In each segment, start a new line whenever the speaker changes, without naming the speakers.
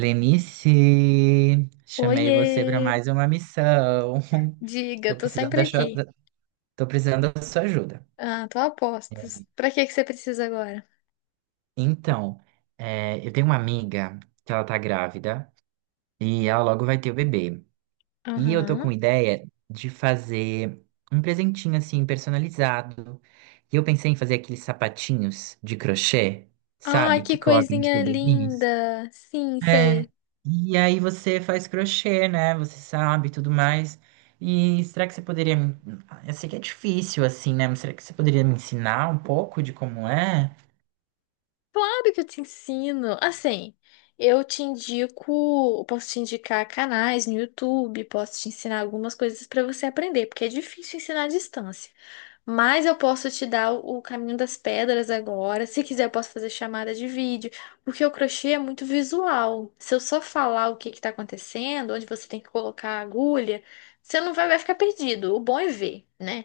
Lenice, chamei
Oiê!
você para mais uma missão.
Diga,
Tô
tô
precisando
sempre
da sua,
aqui.
tô precisando da sua ajuda.
Ah, tô a postos. Pra que que você precisa agora?
Então, eu tenho uma amiga que ela tá grávida e ela logo vai ter o bebê. E eu tô com
Aham.
ideia de fazer um presentinho assim personalizado. E eu pensei em fazer aqueles sapatinhos de crochê,
Ai,
sabe,
que
que colocam nos
coisinha
bebezinhos.
linda! Sim,
É,
sei.
e aí você faz crochê, né? Você sabe, e tudo mais. E será que você poderia me... Eu sei que é difícil, assim, né? Mas será que você poderia me ensinar um pouco de como é?
Claro que eu te ensino. Assim, eu te indico, posso te indicar canais no YouTube, posso te ensinar algumas coisas para você aprender, porque é difícil ensinar à distância. Mas eu posso te dar o caminho das pedras agora. Se quiser, eu posso fazer chamada de vídeo, porque o crochê é muito visual. Se eu só falar o que está acontecendo, onde você tem que colocar a agulha, você não vai, vai ficar perdido. O bom é ver, né?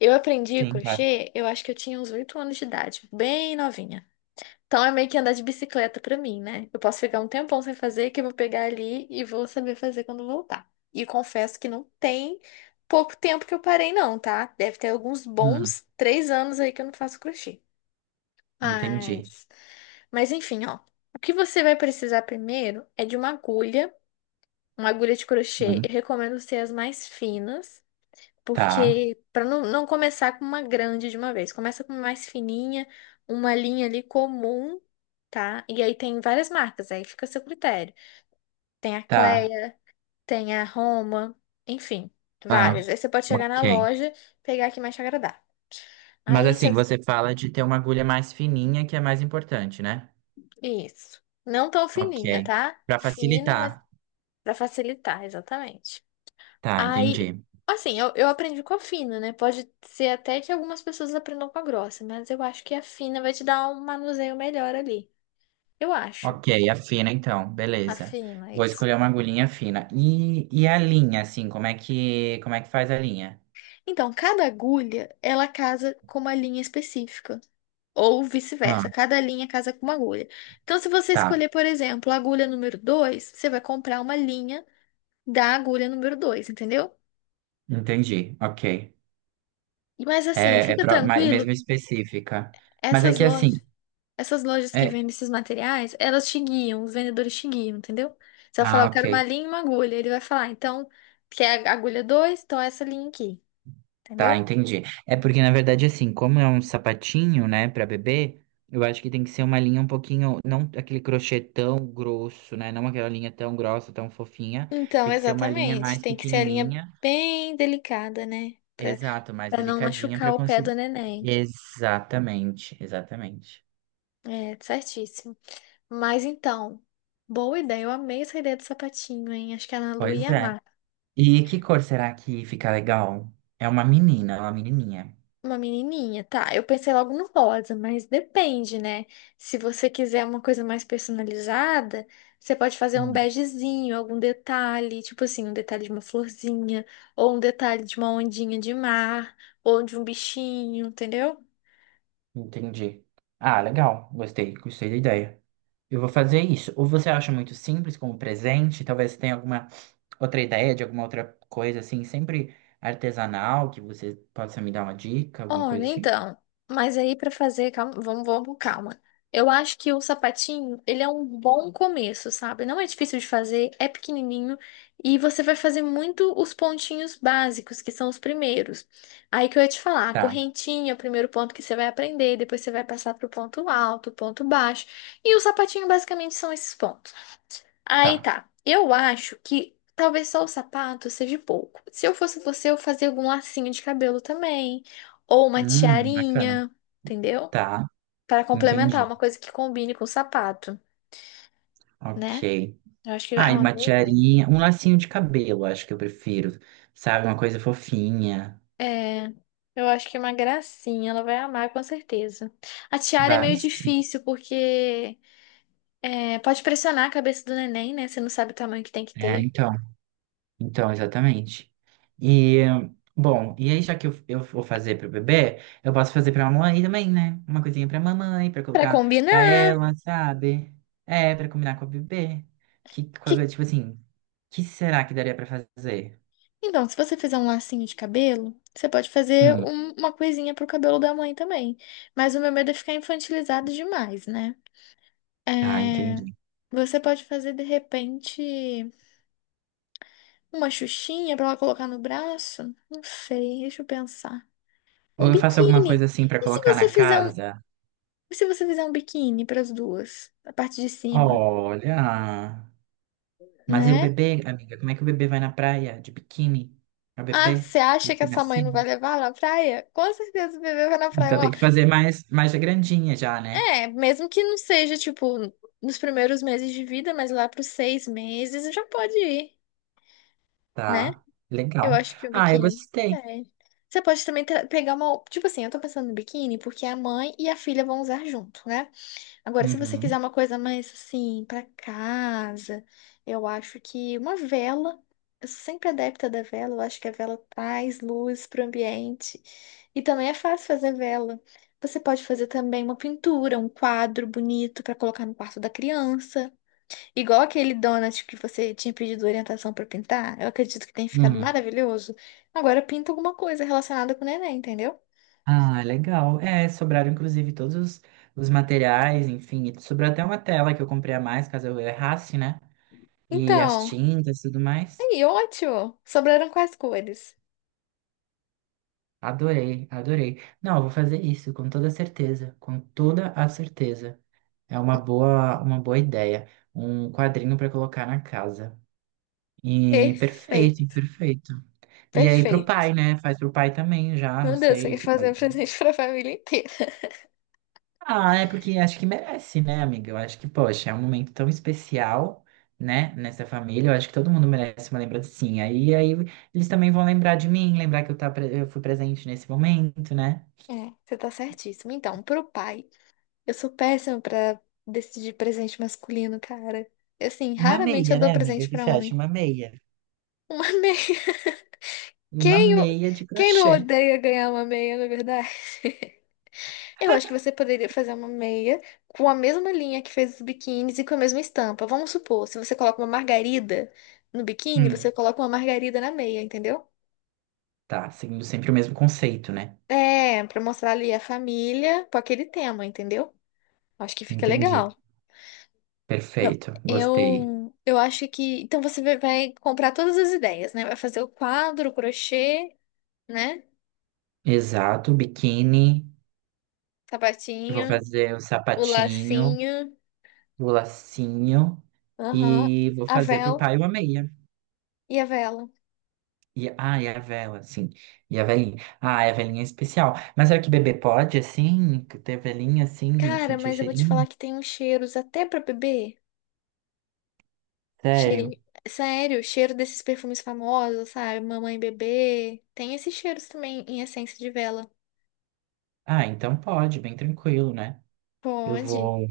Eu aprendi
Sim, claro.
crochê, eu acho que eu tinha uns 8 anos de idade, bem novinha. Então é meio que andar de bicicleta pra mim, né? Eu posso ficar um tempão sem fazer, que eu vou pegar ali e vou saber fazer quando voltar. E confesso que não tem pouco tempo que eu parei, não, tá? Deve ter alguns
Hum,
bons 3 anos aí que eu não faço crochê.
entendi.
Mas, mas enfim, ó. O que você vai precisar primeiro é de uma agulha de crochê.
Hum,
Eu recomendo ser as mais finas.
tá,
Porque para não começar com uma grande de uma vez, começa com uma mais fininha, uma linha ali comum, tá? E aí tem várias marcas, aí fica a seu critério. Tem a
tá.
Cleia, tem a Roma, enfim,
Ah,
várias. Aí você pode chegar na
ok.
loja, pegar a que mais te agradar.
Mas
Aí
assim,
você.
você fala de ter uma agulha mais fininha, que é mais importante, né?
Isso. Não tão
Ok.
fininha, tá?
Pra
Fina, mas
facilitar.
para facilitar, exatamente.
Tá,
Aí,
entendi.
assim, eu aprendi com a fina, né? Pode ser até que algumas pessoas aprendam com a grossa, mas eu acho que a fina vai te dar um manuseio melhor ali. Eu acho.
Ok, a fina então,
A
beleza.
fina,
Vou
isso.
escolher uma agulhinha fina. E a linha, assim, como é que faz a linha?
Então, cada agulha, ela casa com uma linha específica. Ou
Ah,
vice-versa, cada linha casa com uma agulha. Então, se você
tá,
escolher, por exemplo, a agulha número 2, você vai comprar uma linha da agulha número 2, entendeu?
entendi, ok.
Mas assim,
É, é
fica
pro- ma-
tranquilo,
mesmo específica. Mas é
essas
que assim,
lojas. Essas lojas que
é...
vendem esses materiais, elas te guiam, os vendedores te guiam, entendeu? Você vai falar,
Ah,
eu quero uma
ok,
linha e uma agulha. Ele vai falar, então, quer a agulha dois? Então, essa linha aqui,
tá,
entendeu?
entendi. É porque, na verdade, assim, como é um sapatinho, né, pra bebê, eu acho que tem que ser uma linha um pouquinho, não aquele crochê tão grosso, né, não aquela linha tão grossa, tão fofinha,
Então,
tem que ser uma linha
exatamente.
mais
Tem que ser a linha
pequenininha.
bem delicada, né?
Exato, mais
Pra não
delicadinha para
machucar o pé
conseguir.
do neném.
Exatamente, exatamente.
É, certíssimo. Mas então, boa ideia. Eu amei essa ideia do sapatinho, hein? Acho que a Ana Lu
Pois
ia
é.
amar.
E que cor será que fica legal? É uma menina, é uma menininha.
Uma menininha, tá. Eu pensei logo no rosa, mas depende, né? Se você quiser uma coisa mais personalizada, você pode fazer um
Hum,
begezinho, algum detalhe, tipo assim, um detalhe de uma florzinha, ou um detalhe de uma ondinha de mar, ou de um bichinho, entendeu?
entendi. Ah, legal. Gostei, gostei da ideia. Eu vou fazer isso. Ou você acha muito simples como presente? Talvez tenha alguma outra ideia de alguma outra coisa assim, sempre artesanal, que você possa me dar uma dica, alguma
Olha,
coisa assim?
então, mas aí para fazer, calma, vamos com calma. Eu acho que o sapatinho, ele é um bom começo, sabe? Não é difícil de fazer, é pequenininho e você vai fazer muito os pontinhos básicos, que são os primeiros. Aí que eu ia te falar, a
Tá,
correntinha é o primeiro ponto que você vai aprender, depois você vai passar pro ponto alto, ponto baixo, e o sapatinho basicamente são esses pontos. Aí
tá.
tá. Eu acho que talvez só o sapato seja pouco. Se eu fosse você, eu fazia algum lacinho de cabelo também. Ou uma
Bacana.
tiarinha, entendeu?
Tá,
Para complementar,
entendi.
uma coisa que combine com o sapato, né?
Ok.
Eu acho que é
Ah, e
uma
uma
boa ideia.
tiarinha, um lacinho de cabelo, acho que eu prefiro, sabe? Uma coisa fofinha.
É, eu acho que é uma gracinha, ela vai amar com certeza. A tiara é
Vai,
meio
sim.
difícil porque pode pressionar a cabeça do neném, né? Você não sabe o tamanho que tem que
É,
ter.
então, então, exatamente. E, bom, e aí já que eu vou fazer pro bebê, eu posso fazer pra mamãe também, né? Uma coisinha pra mamãe, pra
Pra
colocar pra
combinar. O
ela, sabe? É, pra combinar com o bebê. Que,
que?
coisa, tipo assim, que será que daria pra fazer?
Então, se você fizer um lacinho de cabelo, você pode fazer
Hum,
uma coisinha pro cabelo da mãe também. Mas o meu medo é ficar infantilizado demais, né?
tá,
É.
entendi.
Você pode fazer, de repente, uma xuxinha pra ela colocar no braço? Não sei, deixa eu pensar.
Ou
Um
eu faço alguma coisa
biquíni.
assim pra
E se
colocar
você
na
fizer um,
casa?
e se você fizer um biquíni para as duas, a parte de cima,
Olha. Mas e o
né?
bebê, amiga? Como é que o bebê vai na praia de biquíni? É o
Ah,
bebê
você acha que essa mãe não vai
recém-nascido?
levar na praia? Com certeza o bebê vai na
Então tem
praia.
que fazer mais, mais grandinha já, né?
É, mesmo que não seja, tipo, nos primeiros meses de vida, mas lá para os 6 meses já pode ir, né?
Tá,
Eu
legal.
acho que o
Ah, eu
biquíni.
gostei.
É. Você pode também pegar uma. Tipo assim, eu tô pensando no biquíni porque a mãe e a filha vão usar junto, né? Agora, se você
Uhum.
quiser uma coisa mais assim, pra casa, eu acho que uma vela, eu sou sempre adepta da vela, eu acho que a vela traz luz pro ambiente. E também é fácil fazer vela. Você pode fazer também uma pintura, um quadro bonito pra colocar no quarto da criança. Igual aquele donut que você tinha pedido orientação pra pintar, eu acredito que tenha ficado
Hum.
maravilhoso. Agora pinta alguma coisa relacionada com o neném, entendeu?
Ah, legal. É, sobraram inclusive os materiais, enfim. E sobrou até uma tela que eu comprei a mais, caso eu errasse, né? E as
Então,
tintas e tudo mais.
aí, ótimo! Sobraram quais cores?
Adorei, adorei. Não, eu vou fazer isso com toda certeza, com toda a certeza. É uma boa ideia. Um quadrinho para colocar na casa. E perfeito,
Perfeito,
perfeito. E aí pro
perfeito.
pai, né? Faz pro pai também já, não
Meu Deus, você
sei,
quer
esse
fazer um
quadrinho.
presente para a família inteira.
Ah, é porque acho que merece, né, amiga? Eu acho que, poxa, é um momento tão especial, né, nessa família. Eu acho que todo mundo merece uma lembrancinha. E aí eles também vão lembrar de mim, lembrar que eu, tá, eu fui presente nesse momento, né?
É, você tá certíssimo. Então, pro pai, eu sou péssima pra decidir presente masculino, cara. Assim,
Uma
raramente eu
meia,
dou
né, amiga?
presente
O que
pra
você
homem.
acha? Uma meia.
Uma meia.
Uma
Quem, o-
meia de
quem não
crochê.
odeia ganhar uma meia, na verdade? Eu acho que você poderia fazer uma meia com a mesma linha que fez os biquínis e com a mesma estampa. Vamos supor, se você coloca uma margarida no biquíni,
Hum,
você coloca uma margarida na meia, entendeu?
tá, seguindo sempre o mesmo conceito, né?
É, pra mostrar ali a família com aquele tema, entendeu? Acho que fica
Entendi.
legal. Eu,
Perfeito. Gostei.
eu acho que. Então você vai comprar todas as ideias, né? Vai fazer o quadro, o crochê, né?
Exato, biquíni. Vou
Sapatinho,
fazer o
o
sapatinho,
lacinho,
o lacinho
aham,
e vou
a
fazer pro
vela
pai uma meia.
e a vela.
E, ah, e a vela, sim. E a velhinha. Ah, a velhinha é especial. Mas será que bebê pode, assim, ter velhinha assim,
Cara,
sentir o
mas eu vou te
cheirinho?
falar que tem uns cheiros até pra bebê. Cheirinho.
Sério?
Sério, cheiro desses perfumes famosos, sabe? Mamãe e bebê. Tem esses cheiros também em essência de vela.
Ah, então pode, bem tranquilo, né? Eu
Pode.
vou.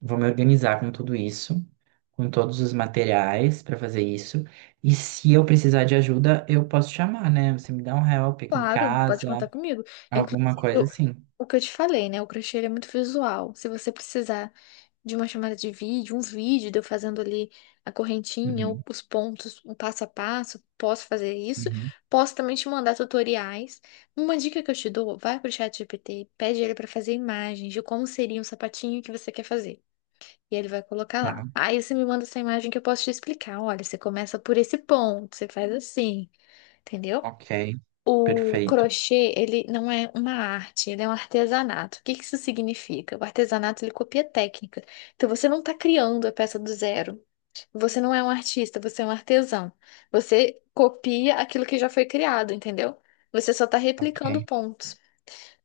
Vou me organizar com tudo isso, com todos os materiais para fazer isso. E se eu precisar de ajuda, eu posso chamar, né? Você me dá um help aqui em
Claro, pode
casa,
contar comigo.
alguma
Inclusive,
coisa assim.
o que eu te falei, né? O crochê ele é muito visual. Se você precisar de uma chamada de vídeo, uns vídeos de eu fazendo ali a correntinha,
Uhum,
os pontos, um passo a passo, posso fazer isso.
uhum,
Posso também te mandar tutoriais. Uma dica que eu te dou, vai pro ChatGPT, pede ele para fazer imagens de como seria um sapatinho que você quer fazer. E ele vai colocar
tá,
lá. Aí você me manda essa imagem que eu posso te explicar. Olha, você começa por esse ponto, você faz assim, entendeu?
ok,
O
perfeito,
crochê, ele não é uma arte, ele é um artesanato. O que que isso significa? O artesanato, ele copia técnica. Então, você não está criando a peça do zero. Você não é um artista, você é um artesão. Você copia aquilo que já foi criado, entendeu? Você só está replicando
ok,
pontos.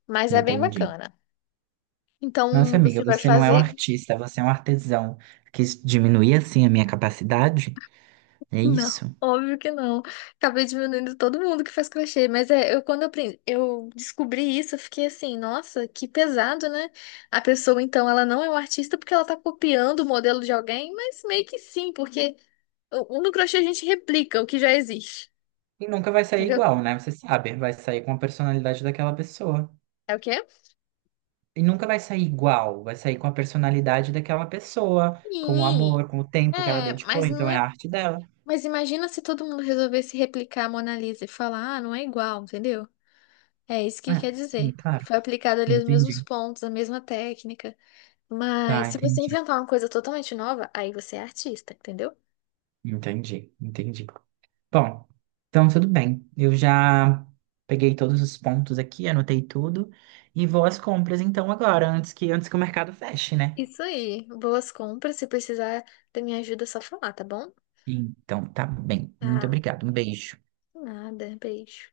Mas é bem
entendi.
bacana.
Nossa,
Então, você
amiga,
vai
você não é um
fazer.
artista, você é um artesão. Quis diminuir assim a minha capacidade? É
Não,
isso?
óbvio que não. Acabei diminuindo todo mundo que faz crochê, mas é, eu descobri isso, eu fiquei assim, nossa, que pesado, né? A pessoa, então, ela não é um artista porque ela tá copiando o modelo de alguém, mas meio que sim, porque o no crochê a gente replica o que já existe,
E nunca vai sair
entendeu?
igual, né? Você sabe, vai sair com a personalidade daquela pessoa.
É o quê é?
E nunca vai sair igual, vai sair com a personalidade daquela pessoa, com o
Sim.
amor, com o tempo que ela
É,
dedicou,
mas não
então é a
é.
arte dela.
Mas imagina se todo mundo resolvesse replicar a Mona Lisa e falar, ah, não é igual, entendeu? É isso que
É,
quer
sim,
dizer.
claro.
Foi aplicado ali os mesmos
Entendi.
pontos, a mesma técnica.
Tá,
Mas se você
entendi.
inventar uma coisa totalmente nova, aí você é artista, entendeu?
Entendi, entendi. Bom, então tudo bem. Eu já peguei todos os pontos aqui, anotei tudo e vou às compras então agora, antes que o mercado feche, né?
Isso aí. Boas compras. Se precisar da minha ajuda, é só falar, tá bom?
Então tá bem. Muito
Tá.
obrigado. Um beijo.
Nada. Beijo.